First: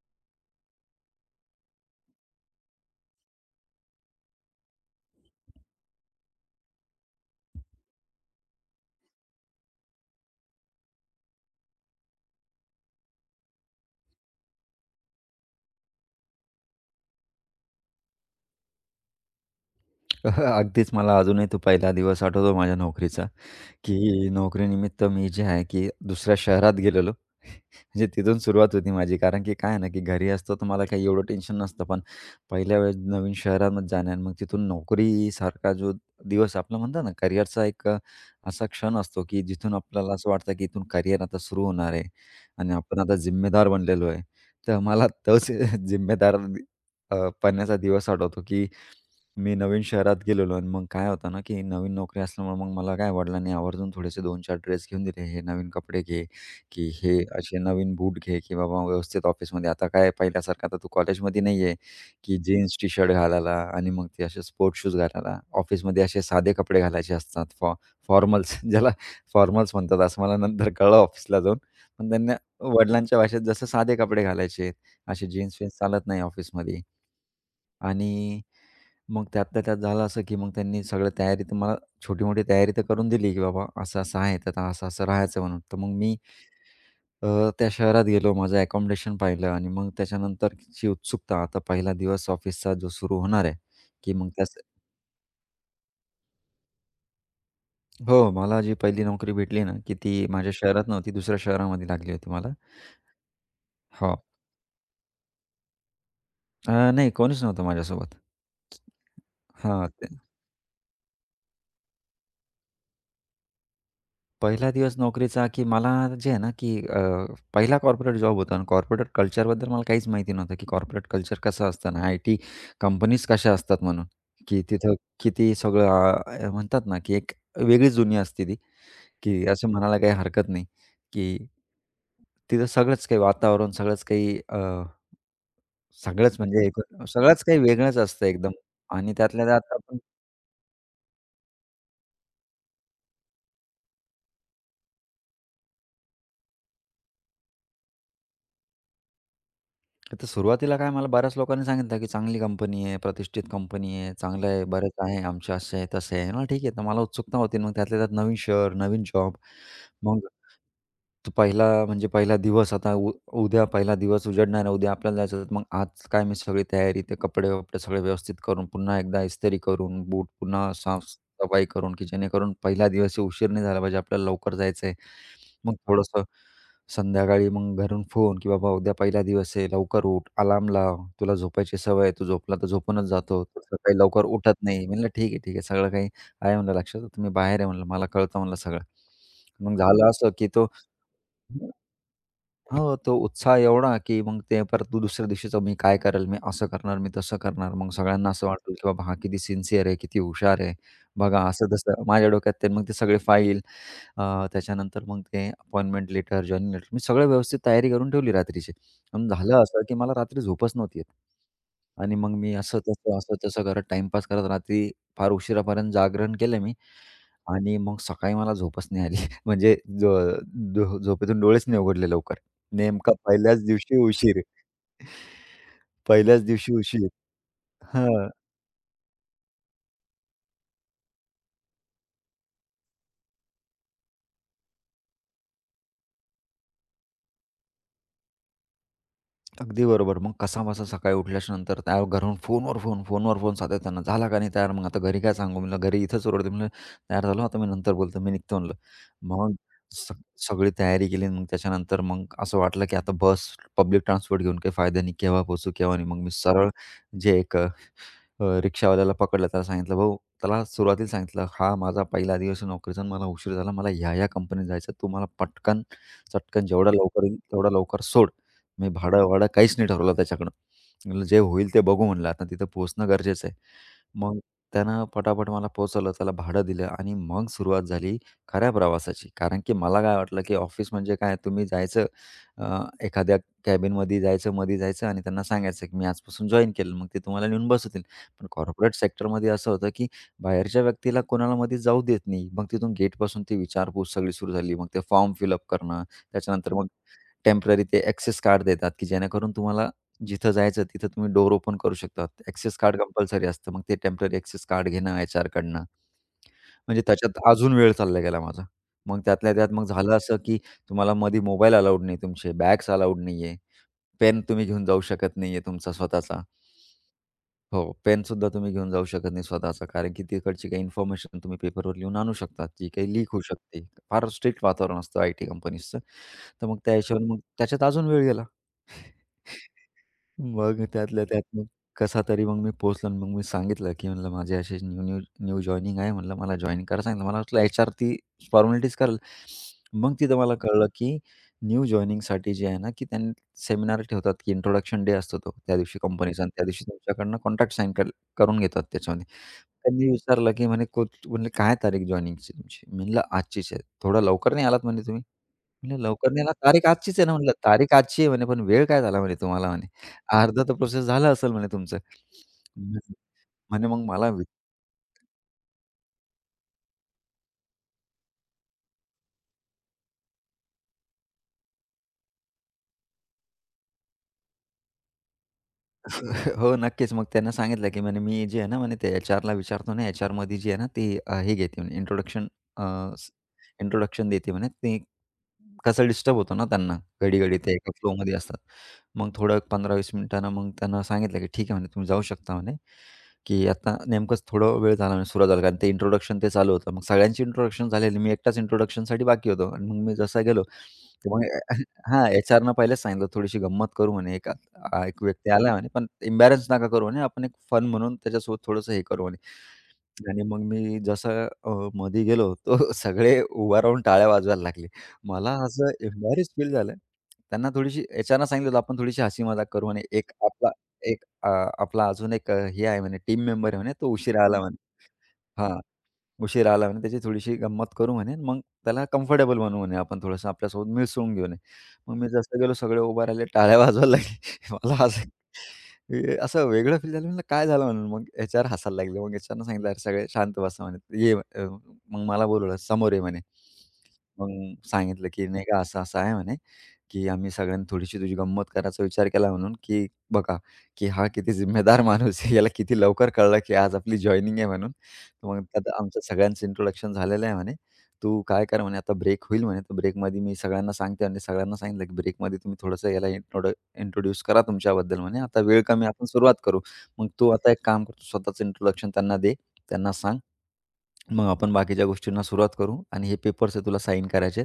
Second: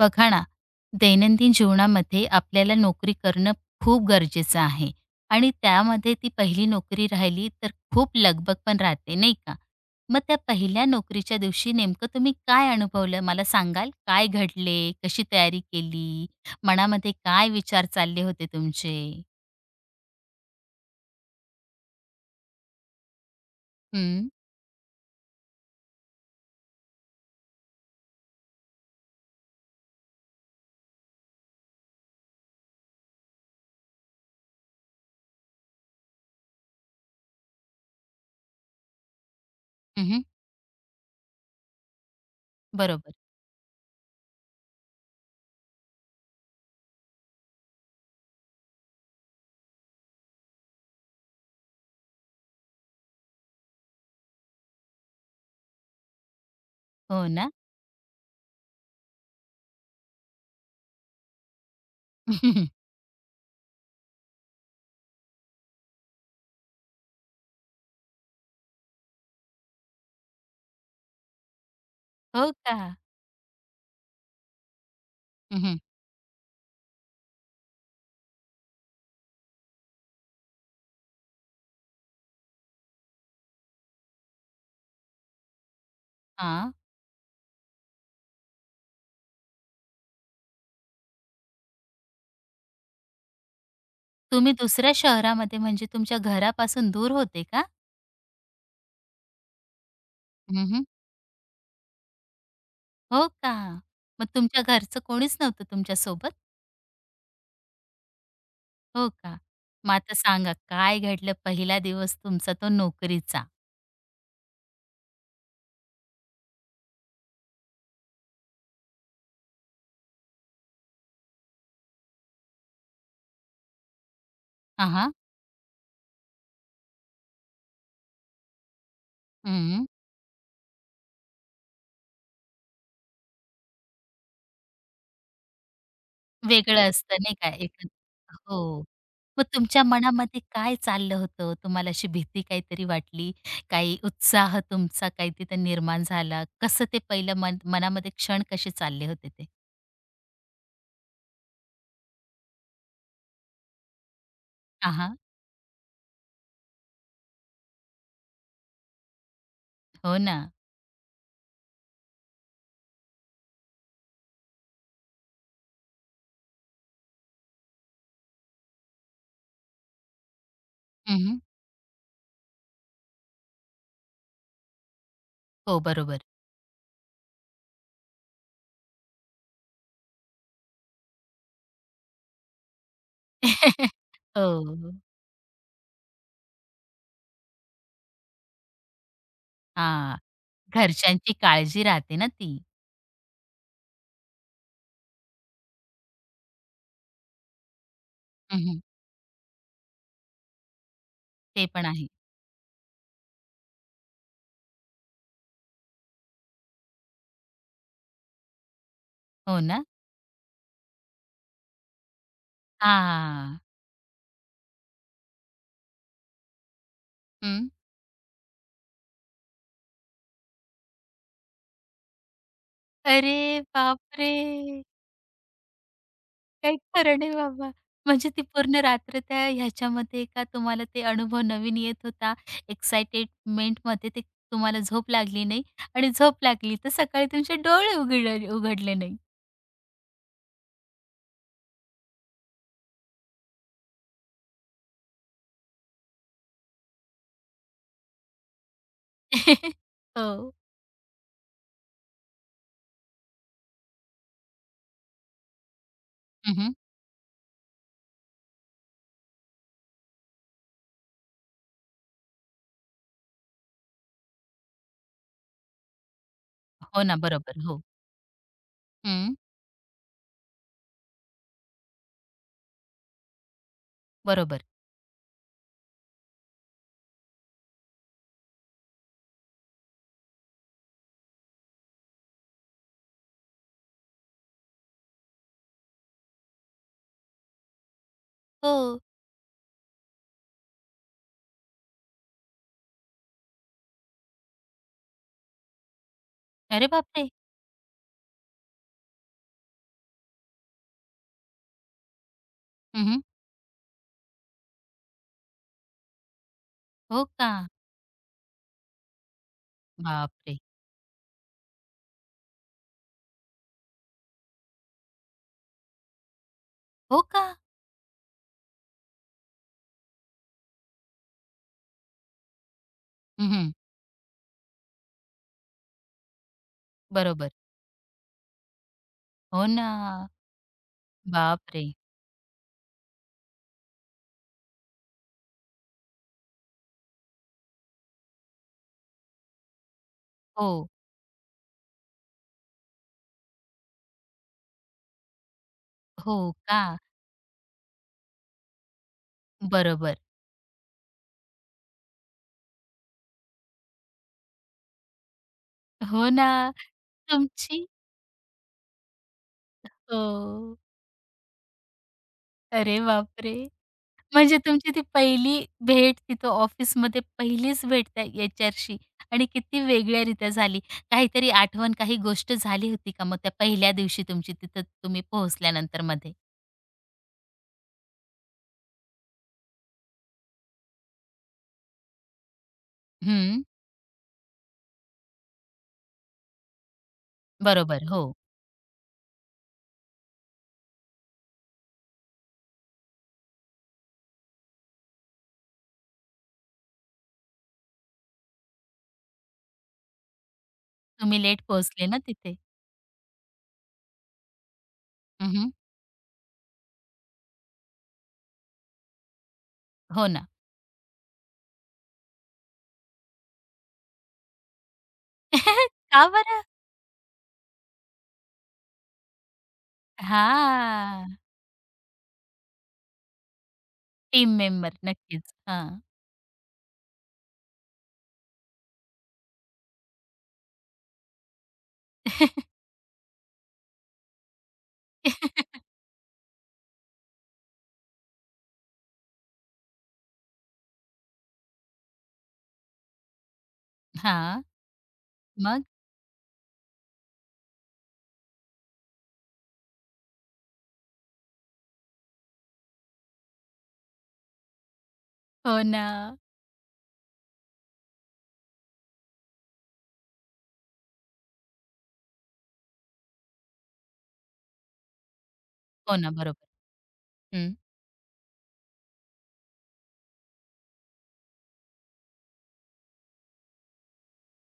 बघा ना, दैनंदिन जीवनामध्ये आपल्याला नोकरी करणं खूप गरजेचं आहे. आणि त्यामध्ये ती पहिली नोकरी राहिली तर खूप लगबग पण राहते, नाही का? मग त्या पहिल्या नोकरीच्या दिवशी नेमकं तुम्ही काय अनुभवलं मला सांगाल? काय घडले? कशी तयारी केली? मनामध्ये काय विचार चालले होते तुमचे? अगदीच मला अजूनही तो पहिला दिवस आठवतो माझ्या नोकरीचा, हं, की नोकरीनिमित्त मी जे आहे की दुसऱ्या शहरात गेलेलो. म्हणजे तिथून सुरुवात होती माझी. कारण की काय आहे ना, की घरी असतो तर मला काही एवढं टेन्शन नसतं. पण पहिल्या वेळेस नवीन शहरामध्ये जाणं आणि मग तिथून नोकरीसारखा जो दिवस आपला म्हणतात ना, करिअरचा एक असा क्षण असतो, की जिथून आपल्याला हं, असं वाटतं, की इथून करिअर आता सुरू होणार आहे आणि आपण बरोबर. आता जिम्मेदार बनलेलो आहे. तर मला तोच जिम्मेदार अ, दिवस आठवतो, की मी नवीन शहरात गेलेलो आणि मग काय होतं ना, की नवीन नोकरी असल्यामुळे मग मला काय वडिलांनी आवर्जून थोडेसे दोन 4 ड्रेस घेऊन दिले. हे नवीन कपडे घे, की हे हो ना? असे नवीन बूट घे, की बाबा व्यवस्थित ऑफिसमध्ये आता काय पहिल्यासारखं आता तू कॉलेजमध्ये नाही आहे, की जीन्स टी-शर्ट घालायला आणि मग ते असे स्पोर्ट्स शूज घालायला. ऑफिसमध्ये असे साधे कपडे घालायचे असतात. फॉर्मल्स ज्याला फॉर्मल्स म्हणतात असं मला नंतर कळलं ऑफिसला जाऊन. पण त्यांना हो का? वडिलांच्या भाषेत जसं साधे कपडे घालायचे, असे हं, जीन्स-विन्स हं. चालत नाही ऑफिसमध्ये. आणि मग त्यातल्या त्यात झालं असं, की मग त्यांनी सगळं तयारी तर मला छोटी-मोठी तयारी तर करून दिली, की बाबा असं-असं आहे, तर आता असं-असं राहायचं म्हणून. तर मग मी त्या शहरात गेलो, माझं अकोमोडेशन पाहिलं आणि मग त्याच्यानंतरची उत्सुकता, आता पहिला दिवस ऑफिसचा जो सुरू होणार आहे, की मग तुम्ही त्याच. दुसऱ्या शहरामध्ये म्हणजे तुमच्या घरापासून दूर होते का? हो, मला जी पहिली नोकरी भेटली ना, की ती माझ्या शहरात नव्हती, दुसऱ्या शहरामध्ये लागली होती मला. हो का? हो. मग तुमच्या घरचं कोणीच नव्हतं तुमच्यासोबत? नाही कोणीच नव्हतं माझ्यासोबत. हो का? हां. मग आता सांगा काय घडलं पहिला दिवस तुमचा तो नोकरीचा? पहिला दिवस नोकरीचा, की मला जे आहे ना, की पहिला कॉर्पोरेट जॉब होता आणि कॉर्पोरेट कल्चरबद्दल मला काहीच माहिती नव्हतं, की कॉर्पोरेट कल्चर कसं असतं आणि आयटी कंपनीज कशा असतात म्हणून, की हां, तिथं हां. किती सगळं म्हणतात ना, की एक वेगळीच दुनिया असते ती, की असं हं. म्हणायला काही हरकत नाही, की तिथं सगळंच काही वातावरण, सगळंच काही सगळंच म्हणजे वेगळं एकूण असतं नाही सगळंच का काही एक वेगळंच असतं एकदम हो. आणि मग त्यातल्या त्यात तुमच्या आपण. मनामध्ये काय चाललं होतं? तुम्हाला अशी भीती काहीतरी वाटली? काही उत्साह तुमचा काही तिथं निर्माण झाला? कसं ते पहिलं मनामध्ये क्षण कसे चालले होते ते? तर सुरुवातीला काय मला बऱ्याच लोकांनी सांगितलं, की "चांगली कंपनी आहे, प्रतिष्ठित कंपनी आहे, चांगलं आहे, बरेच हां, आहे, आमचे असे आहे, तसे आहे." म्हणलं, "ठीक आहे." तर मला उत्सुकता होती. मग त्यातल्या त्यात नवीन शहर, नवीन जॉब. हो मग ना. तो पहिला म्हणजे पहिला दिवस आता उद्या पहिला दिवस उजडणार आहे. उद्या आपल्याला जायचं होतं. मग आज काय मी सगळी तयारी ते कपडे-वपडे सगळे व्यवस्थित करून, पुन्हा एकदा इस्त्री करून, बूट पुन्हा साफ हं, करून की जेणेकरून पहिला दिवस उशीर नाही झाला पाहिजे. आपल्याला लवकर जायचं आहे. मग हो, थोडंसं बरोबर. संध्याकाळी मग घरून फोन की "बाबा उद्या पहिला दिवस आहे. लवकर उठ. अलार्म लाव. तुला झोपायची सवय आहे. तू झोपला तर झोपूनच जातो. तू सकाळी लवकर हो. उठत नाही." म्हणलं "ठीक आहे, ठीक आहे. सगळं काही आहे म्हणलं लक्षात. तुम्ही बाहेर आहे म्हणलं. मला कळतं म्हणलं सगळं." मग झालं हां. असं की तो. घरच्यांची काळजी राहते ना ती. हो, तो उत्साह एवढा, की मग ते परत तू दुसऱ्या दिवशीचं मी काय करेल, मी असं करणार, मी तसं करणार. मग सगळ्यांना असं वाटेल, हं, की बाबा हा किती सिन्सिअर आहे, किती हुशार आहे. बघा ते पण असं-तसं आहे. माझ्या डोक्यात ते मग ते सगळे फाईल. अ, त्याच्यानंतर मग ते अपॉइंटमेंट लेटर, जॉइनिंग लेटर मी सगळं व्यवस्थित तयारी करून ठेवली रात्रीची. पण हो झालं असं, ना? की मला रात्री झोपच नव्हती येत. आणि मग मी असं-तसं, हां. असं-तसं करत टाईमपास करत रात्री फार उशिरापर्यंत जागरण केलं मी. हं. आणि मग सकाळी मला झोपच नाही आली. म्हणजे झो झो झोपेतून डोळेच नाही उघडले लवकर. नेमका अरे पहिल्याच दिवशी बापरे! उशीर. पहिल्याच दिवशी काही उशीर. खरं नाही बाबा. हां, म्हणजे ती पूर्ण रात्र त्या ह्याच्यामध्ये का तुम्हाला ते अनुभव नवीन येत होता. एक्साइटेडमेंटमध्ये ते तुम्हाला झोप लागली नाही आणि झोप लागली तर सकाळी तुमचे डोळे उघडले नाही. अगदी बरोबर. मग कसाबसा सकाळी उठल्याच्या नंतर त्या घरून फोनवर फोन, फोनवर फोन सातत्यानं. झाला का नाही तयार? मग आता घरी काय सांगू? म्हणलं घरी इथंच ओरडते. म्हणलं तयार झालो आता मी नंतर बोलतो. मी निघतो म्हणलं. मग सग हो. सगळी तयारी केली. मग त्याच्यानंतर मग असं वाटलं की आता बस, पब्लिक ट्रान्सपोर्ट घेऊन काही फायदा नाही. केव्हा पोहोचू, केव्हा नाही. मग मी सरळ हं, जे एक रिक्षावाल्याला पकडलं. त्याला सांगितलं, "भाऊ" त्याला सुरुवातीला सांगितलं, "हा माझा पहिला दिवस आहे नोकरीचा आणि मला उशीर झाला. मला ह्या-ह्या कंपनीत जायचं. तू मला पटकन, चटकन जेवढा हो ना. लवकर येईल बरोबर. तेवढा हो. लवकर सोड." मी हं. भाडं-वाडं काहीच नाही ठरवलं त्याच्याकडं. म्हणलं, "जे होईल ते बघू" म्हणलं, "आता तिथं पोहोचणं गरजेचं आहे." मग बरोबर. त्यानं पटापट मला पोहोचवलं. त्याला भाडं दिलं आणि मग सुरुवात झाली खऱ्या प्रवासाची. कारण की मला काय वाटलं, की ऑफिस म्हणजे काय तुम्ही जायचं अ, एखाद्या कॅबिनमध्ये जायचं, मध्ये जायचं आणि त्यांना सांगायचं, की मी आजपासून जॉइन केलं. मग ते तुम्हाला नेऊन बसवतील. पण कॉर्पोरेट हो. सेक्टरमध्ये असं होतं, की बाहेरच्या व्यक्तीला कोणाला मध्ये जाऊ देत नाही. मग तिथून गेटपासून ती विचारपूस सगळी सुरू झाली. मग ते फॉर्म फिलअप करणं, त्याच्यानंतर मग अरे बापरे! टेम्पररी ते ॲक्सेस कार्ड देतात, की जेणेकरून तुम्हाला जिथं जायचं तिथं तुम्ही डोर ओपन करू शकता. ॲक्सेस कार्ड हं, कंपल्सरी असतं. मग ते टेम्पररी ॲक्सेस कार्ड घेणं एचआरकडनं. म्हणजे हो त्याच्यात का? अजून वेळ चालला गेला माझा. मग त्यातल्या त्यात मग झालं असं, की बापरे! तुम्हाला मध्ये मोबाईल अलाऊड नाही, तुमचे बॅग्स अलाऊड नाहीये, पेन तुम्ही घेऊन जाऊ शकत नाहीये तुमचा स्वतःचा. हो का? हो, पेनसुद्धा तुम्ही घेऊन जाऊ शकत नाही स्वतःचा. कारण की तिकडची काही इन्फॉर्मेशन तुम्ही पेपरवर लिहून आणू शकता, जी काही लीक होऊ शकते. फार स्ट्रिक्ट वातावरण असतं आयटी कंपनीजचं. तर मग त्या हिशोबाने मग बरोबर. त्याच्यात अजून वेळ गेला. हो ना. मग त्यातल्या त्यात मग बापरे! कसा तरी मग मी पोहोचलो आणि मग मी सांगितलं, की म्हणलं माझे असे न्यू न्यू न्यू जॉइनिंग आहे म्हणलं मला जॉइन करा सांगितलं. मला वाटलं एचआर ती फॉर्मॅलिटीज करेल. मग तिथं मला कळलं, हो, की न्यू जॉइनिंगसाठी जे आहे ना, की त्यांनी सेमिनार ठेवतात, की इंट्रोडक्शन डे असतो तो त्या दिवशी हो कंपनीचा आणि त्या का? दिवशी तुमच्याकडनं कॉन्ट्रॅक्ट साइन करून घेतात त्याच्यामध्ये. त्यांनी बरोबर. विचारलं, की म्हणे कोच म्हणले, "काय तारीख जॉइनिंगची तुमची?" म्हणलं, "आजचीच आहे." "थोडा लवकर नाही आलात म्हणे तुम्ही." म्हटलं हो लवकर नाही ना. आला, तारीख आजचीच आहे ना म्हटलं. तुमची तारीख आजची आहे म्हणे, पण वेळ काय झाला म्हणे तुम्हाला म्हणे. अर्धा तर हो. प्रोसेस झाला असेल म्हणे तुमचं. अरे म्हण- बापरे! म्हणे मग मला म्हणजे तुमची ती पहिली भेट तिथं ऑफिसमध्ये पहिलीच भेट त्या एचआरशी आणि किती वेगळ्यारीत्या झाली. काहीतरी आठवण, काही गोष्ट झाली होती का मग त्या पहिल्या दिवशी तुमची तिथं तुम्ही पोहोचल्यानंतर मध्ये? हो, नक्कीच. मग त्यांना सांगितलं, की म्हणे मी जे आहे ना म्हणे ते एचआरला विचारतो ना, एचआरमध्ये जी आहे ना ती हे घेते म्हणे इंट्रोडक्शन हं. इंट्रोडक्शन देते म्हणे. ते कसं डिस्टर्ब होतं ना त्यांना, घडी-घडी ते एका नक्कीच. बरोबर. हो. फ्लोमध्ये असतात. मग थोडं 15-20 मिनिटानं मग त्यांना सांगितलं, की "ठीक आहे," म्हणे, "तुम्ही जाऊ शकता," म्हणे, की "आता नेमकंच थोडा वेळ झाला," म्हणे, "सुरू झाला." कारण ते इंट्रोडक्शन ते चालू होतं. मग सगळ्यांची इंट्रोडक्शन झालेली. मी एकटाच इंट्रोडक्शनसाठी बाकी होतो. आणि मग मी जसा गेलो, तर तुम्ही मग लेट पोहोचले ना हां, तिथे. एचआरनं पहिलेच सांगितलं, "थोडीशी गंमत करू," म्हणे, "एक एक व्यक्ती हं, आला," म्हणे, "पण एम्बॅरन्स नका करू," म्हणे, "आपण एक फन म्हणून त्याच्यासोबत थोडंसं हे करू," म्हणे. हो आणि ना. मग मी जसं मध्ये गेलो, तर सगळे उभा राहून टाळ्या वाजवायला लागले. मला असं का एम्बॅरेस बरं? फील झालं. त्यांना थोडीशी एचआरना सांगितलं होतं, आपण थोडीशी हसी-मजाक करू म्हणे. एक आपला एक हां. आपला अजून एक हे आहे म्हणे, टीम मेंबर आहे म्हणे, तो उशिरा टीम आला म्हणे. मेंबर नक्कीच. हां, हां. उशिरा आला म्हणे, त्याची थोडीशी गंमत करू म्हणे. मग त्याला कम्फर्टेबल बनवू म्हणे, आपण थोडंसं आपल्यासोबत मिसळून घेऊ म्हणे. मग मी जसं गेलो सगळे उभे राहिले, टाळ्या वाजवायला लागले. मला असं हे असं वेगळं फील झालं. म्हणलं काय झालं म्हणून? मग एचआर हसायला लागले. मग एचआरनं सांगितलं, "अरे सगळे शांत बसा" म्हणे. "ये" मग मला बोलवलं, "समोर ये" म्हणे. मग हां. सांगितलं, की नाही का मग? असं-असं आहे म्हणे, की आम्ही सगळ्यांनी थोडीशी तुझी गंमत करायचा विचार केला म्हणून, की बघा, की हा किती जिम्मेदार माणूस आहे. याला किती लवकर कळलं, की आज आपली जॉइनिंग आहे म्हणून. तर मग हो त्यात ना. आमचं सगळ्यांचं इंट्रोडक्शन झालेलं आहे म्हणे. तू काय कर म्हणे आता ब्रेक होईल म्हणे, तर ब्रेकमध्ये मी सगळ्यांना सांगते आणि सगळ्यांना सांगितलं, की ब्रेकमध्ये तुम्ही थोडंसं याला इंट्रोड्यूस करा तुमच्याबद्दल म्हणे. आता वेळ कमी हो आपण ना, सुरुवात बरोबर. करू. मग तू आता हं. एक काम कर, स्वतःचं इंट्रोडक्शन त्यांना दे, त्यांना सांग. मग आपण बाकीच्या गोष्टींना सुरुवात करू आणि हे पेपर्स आहे तुला साइन करायचे.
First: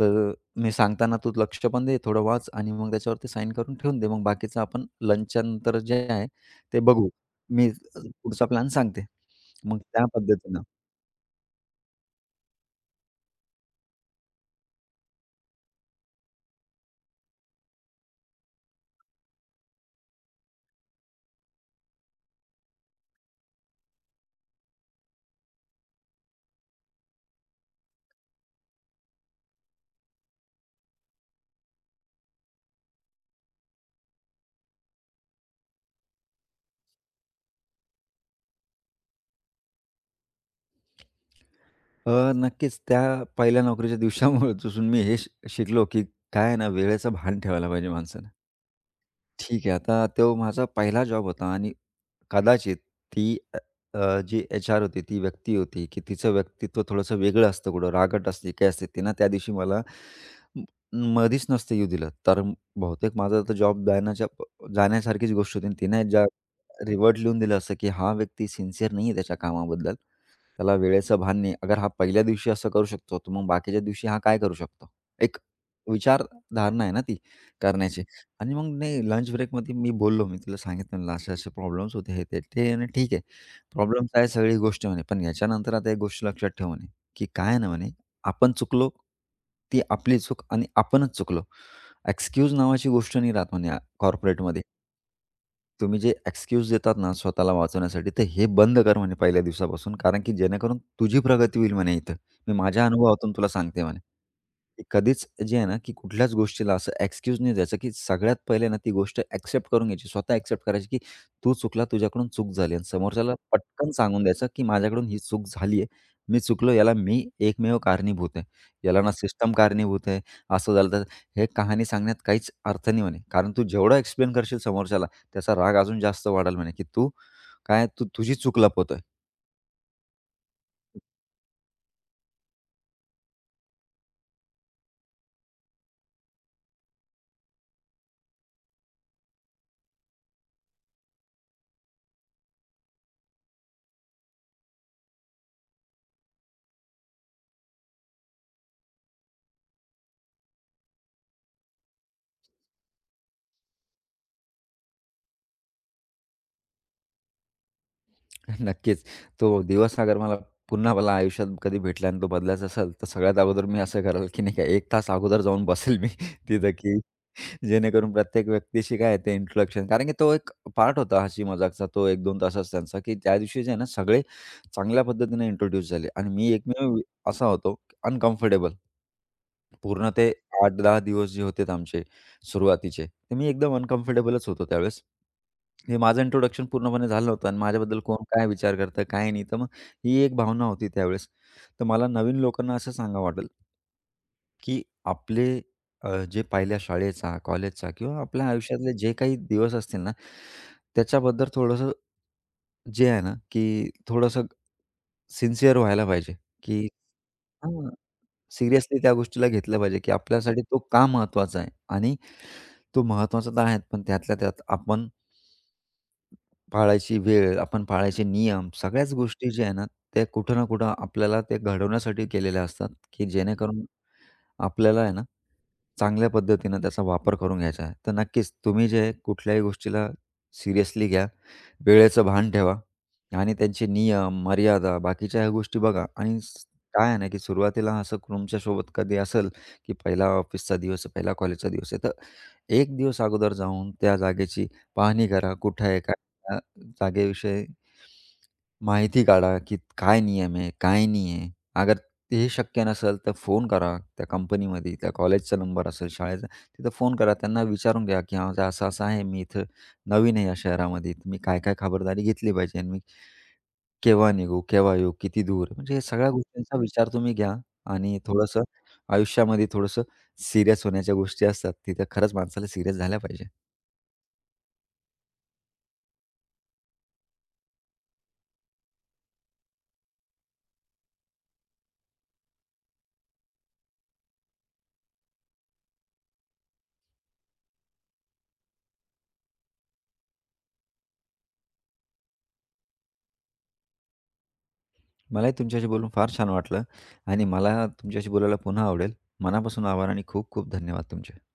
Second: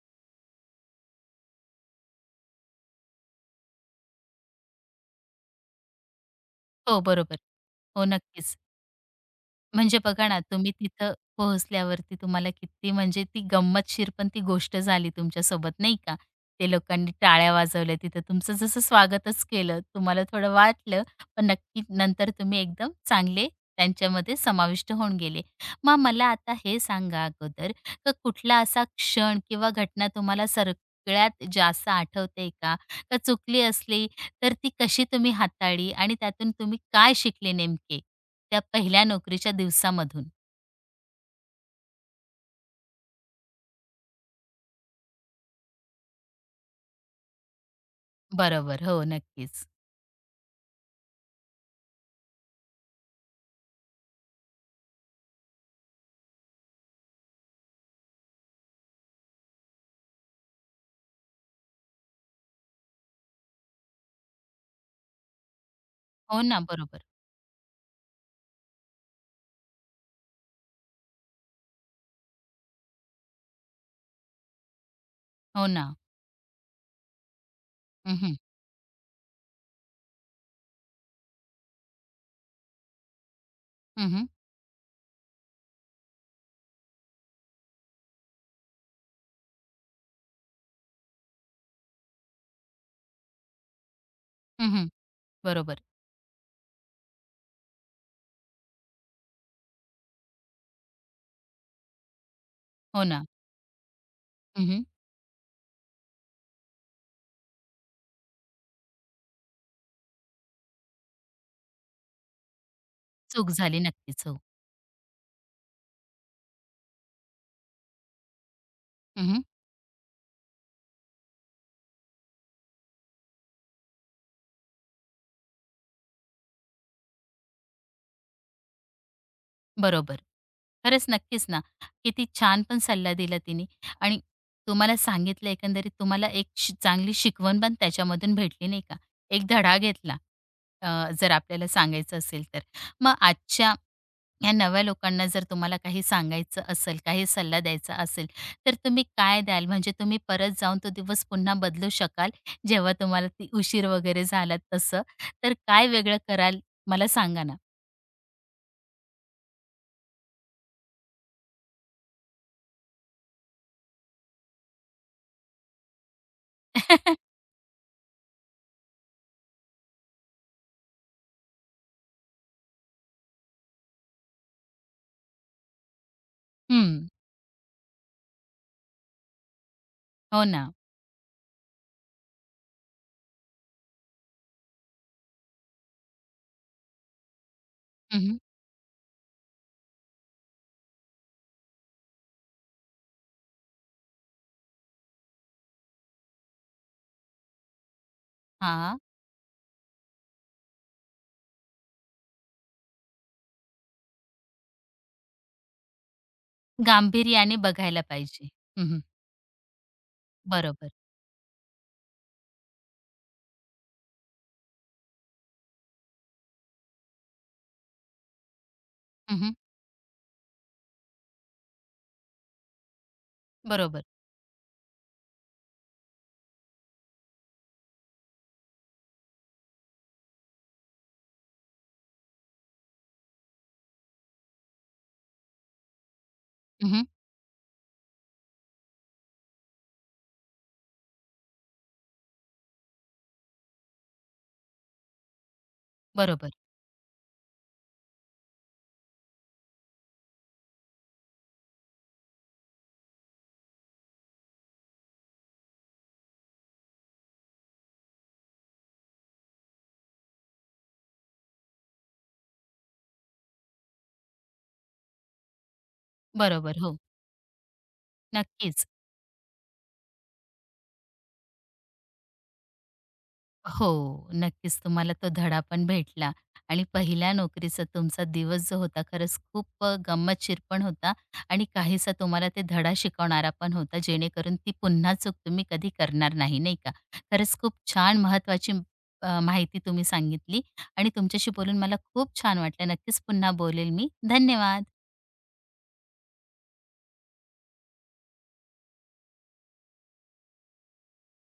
तर मी सांगताना, "तू लक्ष पण दे, थोडं वाच आणि मग त्याच्यावरती साईन करून ठेवून दे. मग बाकीचं आपण लंचच्या नंतर जे आहे ते हो, बघू. बरोबर. मी हो, पुढचा नक्कीच. प्लॅन सांगते." मग म्हणजे त्या बघा ना, पद्धतीनं. तुम्ही तिथं पोहोचल्यावरती तुम्हाला किती म्हणजे ती गंमतशीर पण ती गोष्ट झाली तुमच्यासोबत नाही का? ते लोकांनी टाळ्या वाजवल्या तिथं तुमचं जसं स्वागतच केलं. तुम्हाला थोडं वाटलं, पण नक्की नंतर तुम्ही एकदम चांगले त्यांच्यामध्ये समाविष्ट होऊन गेले. मग मला आता हे सांगा अगोदर, का कुठला असा क्षण किंवा घटना तुम्हाला सगळ्यात जास्त आठवते का? का चुकली असली तर ती कशी तुम्ही हाताळली आणि त्यातून तुम्ही काय शिकले नेमके? त्या पहिल्या नोकरीच्या दिवसामधून? नक्कीच त्या पहिल्या नोकरीच्या दिवसापासून मी हे शिकलो, की काय आहे ना, वेळेचं भान ठेवायला पाहिजे माणसानं. बरोबर. हो, ठीक नक्कीच. आहे, आता तो माझा पहिला जॉब होता आणि कदाचित ती अ, अ, जी एच-आर होती, ती व्यक्ती होती, की तिचं व्यक्तित्व थोडंसं वेगळं असतं कुठं, रागट असते, काय असते. तिनं त्या दिवशी मला म मधीच नसतं येऊ दिलं. तर बहुतेक माझा तर जॉब जाण्याच्या जाण्यासारखीच गोष्ट होती आणि तिने ज्या हो ना, बरोबर. रिव्हर्ट लिहून दिलं असतं, की हा व्यक्ती सिन्सिअर नाही आहे त्याच्या कामाबद्दल. त्याला वेळेचं भान नाही. अगर हा पहिल्या दिवशी असं करू शकतो, तर मग बाकीच्या दिवशी हा काय करू शकतो? एक हो ना. विचारधारणा आहे ना ती करण्याची. हं, हं. आणि मग नाही लंच ब्रेकमध्ये मी बोललो, मी तिला सांगितलं म्हणलं असे-असे प्रॉब्लेम्स होते हे, ते. ते म्हणे ठीक आहे. प्रॉब्लेम्स हं, आहे सगळी गोष्ट म्हणे, पण याच्यानंतर आता एक गोष्ट लक्षात ठेव म्हणे, की काय आहे ना म्हणे, आपण चुकलो, ती आपली चूक आणि आपणच चुकलो. एक्सक्यूज नावाची गोष्ट नाही राहत म्हणे कॉर्पोरेटमध्ये. बरोबर. तुम्ही जे एक्सक्यूज देतात ना स्वतःला वाचवण्यासाठी, तर हे बंद कर म्हणे पहिल्या दिवसापासून, कारण की जेणेकरून तुझी प्रगती होईल म्हणे इथं. मी माझ्या हो ना. अनुभवातून तुला सांगते म्हणे. हं, कधीच जे आहे ना, की कुठल्याच गोष्टीला असं एक्सक्यूज नाही द्यायचं, की सगळ्यात पहिले ना ती गोष्ट एक्सेप्ट करून घ्यायची. स्वतः एक्सेप्ट करायची, की तू चुकला, तुझ्याकडून चूक झाली आणि समोरच्याला चूक झाली पटकन सांगून नक्कीच. हो. द्यायचं, की माझ्याकडून ही चूक झाली आहे. मी चुकलो, याला मी एकमेव कारणीभूत आहे. याला ना हं, सिस्टम कारणीभूत आहे. असं झालं तर हे कहाणी सांगण्यात काहीच अर्थ नाही म्हणे. कारण तू जेवढं एक्सप्लेन करशील समोरच्याला, त्याचा राग अजून जास्त वाढेल म्हणे, की तू काय तू तुझी चूक लपवतोय. बरोबर. खरंच नक्कीच ना. किती छान पण सल्ला दिला तिने आणि तुम्हाला सांगितलं एकंदरीत तुम्हाला एक चांगली शिकवण पण त्याच्यामधून भेटली नाही का? एक धडा घेतला अ, जर आपल्याला सांगायचं असेल तर. मग आजच्या या नव्या लोकांना जर तुम्हाला काही सांगायचं असेल, काही सल्ला द्यायचा असेल, तर तुम्ही काय द्याल? म्हणजे तुम्ही परत जाऊन तो दिवस पुन्हा बदलू शकाल, जेव्हा तुम्हाला ती उशीर वगैरे झाला तसं, तर काय वेगळं कराल मला सांगा ना? नक्कीच. तो दिवस अगर मला पुन्हा मला आयुष्यात कधी भेटला आणि तो बदलायचा असेल, तर सगळ्यात अगोदर मी असं करेल, की नाही का एक तास अगोदर जाऊन बसेल मी तिथं, की जेणेकरून प्रत्येक व्यक्तीशी काय आहे ते इंट्रोडक्शन कारण की तो एक पार्ट होता हसी मजाकचा तो 1-2 तासाचा त्यांचा, की त्या दिवशी जे आहे ना सगळे चांगल्या पद्धतीने इंट्रोड्यूस झाले आणि मी हं. एकमेव असा होतो अनकम्फर्टेबल. पूर्ण ते हो ना. 8-10 दिवस जे होते आमचे, सुरुवातीचे. तर मी एकदम अनकम्फर्टेबलच होतो त्यावेळेस. हे माझं इंट्रोडक्शन पूर्णपणे झालं नव्हतं आणि माझ्याबद्दल हं, कोण हं. काय विचार करतं, काय नाही. तर मग ही एक भावना होती त्यावेळेस. तर मला नवीन लोकांना असं सांगा वाटेल, की आपले जे पहिल्या शाळेचा, कॉलेजचा किंवा आपल्या आयुष्यातले जे काही दिवस असतील ना, त्याच्याबद्दल थोडंसं जे आहे ना, की थोडंसं सिन्सिअर व्हायला पाहिजे, की गांभीर्याने बघायला पाहिजे. सिरियसली हं, त्या गोष्टीला घेतलं पाहिजे, की आपल्यासाठी तो बरोबर. का महत्त्वाचा आहे आणि तो महत्त्वाचा तर आहेत, पण त्यातल्या त्यात आपण पाळायची वेळ, आपण पाळायचे नियम, सगळ्याच गोष्टी हं, ज्या आहे ना, त्या कुठं ना कुठं आपल्याला ते घडवण्यासाठी केलेल्या असतात, की जेणेकरून बरोबर. आपल्याला आहे ना, चांगल्या पद्धतीनं त्याचा वापर करून घ्यायचा आहे. तर नक्कीच तुम्ही जे आहे कुठल्याही गोष्टीला सिरियसली घ्या. वेळेचं भान ठेवा आणि त्यांचे नियम, मर्यादा बाकीच्या ह्या गोष्टी बघा आणि हं, काय आहे ना, की सुरुवातीला असं तुमच्यासोबत कधी असेल, की पहिला ऑफिसचा दिवस आहे, पहिला कॉलेजचा दिवस आहे. तर 1 दिवस अगोदर जाऊन त्या जागेची पाहणी करा. कुठं आहे? काय? बरोबर. आहे, त्या जागेविषयी माहिती काढा, की काय नियम आहे, काय नाही आहे. अगर ते शक्य नसेल, तर फोन करा त्या कंपनीमध्ये, त्या कॉलेजचा नंबर असेल, शाळेचा, तिथं फोन करा. त्यांना विचारून घ्या, की माझं असं-असं आहे, मी इथं नवीन आहे या शहरामध्ये, तर मी काय-काय खबरदारी घेतली पाहिजे आणि मी केव्हा निघू, केव्हा येऊ, किती दूर आहे? म्हणजे या सगळ्या गोष्टींचा बरोबर. हो. विचार तुम्ही घ्या आणि थोडंसं नक्कीच. आयुष्यामध्ये थोडंसं सीरियस होण्याच्या गोष्टी असतात, तिथं खरंच माणसाला सीरियस झाल्या पाहिजे. हो, नक्कीच तुम्हाला तो धडा पण भेटला आणि पहिल्या नोकरीचा तुमचा दिवस जो होता खरंच खूप गंमतशीर पण होता आणि काहीसा तुम्हाला ते धडा शिकवणारा पण होता, जेणेकरून ती पुन्हा चूक तुम्ही कधी करणार नाही, नाही का? खरंच खूप छान महत्त्वाची माहिती तुम्ही सांगितली आणि तुमच्याशी बोलून मला खूप छान वाटलं. नक्कीच पुन्हा बोलेल मी. धन्यवाद. मलाही तुमच्याशी बोलून फार छान वाटलं आणि मला तुमच्याशी बोलायला पुन्हा आवडेल. मनापासून आभार आणि खूप खूप धन्यवाद तुमचे.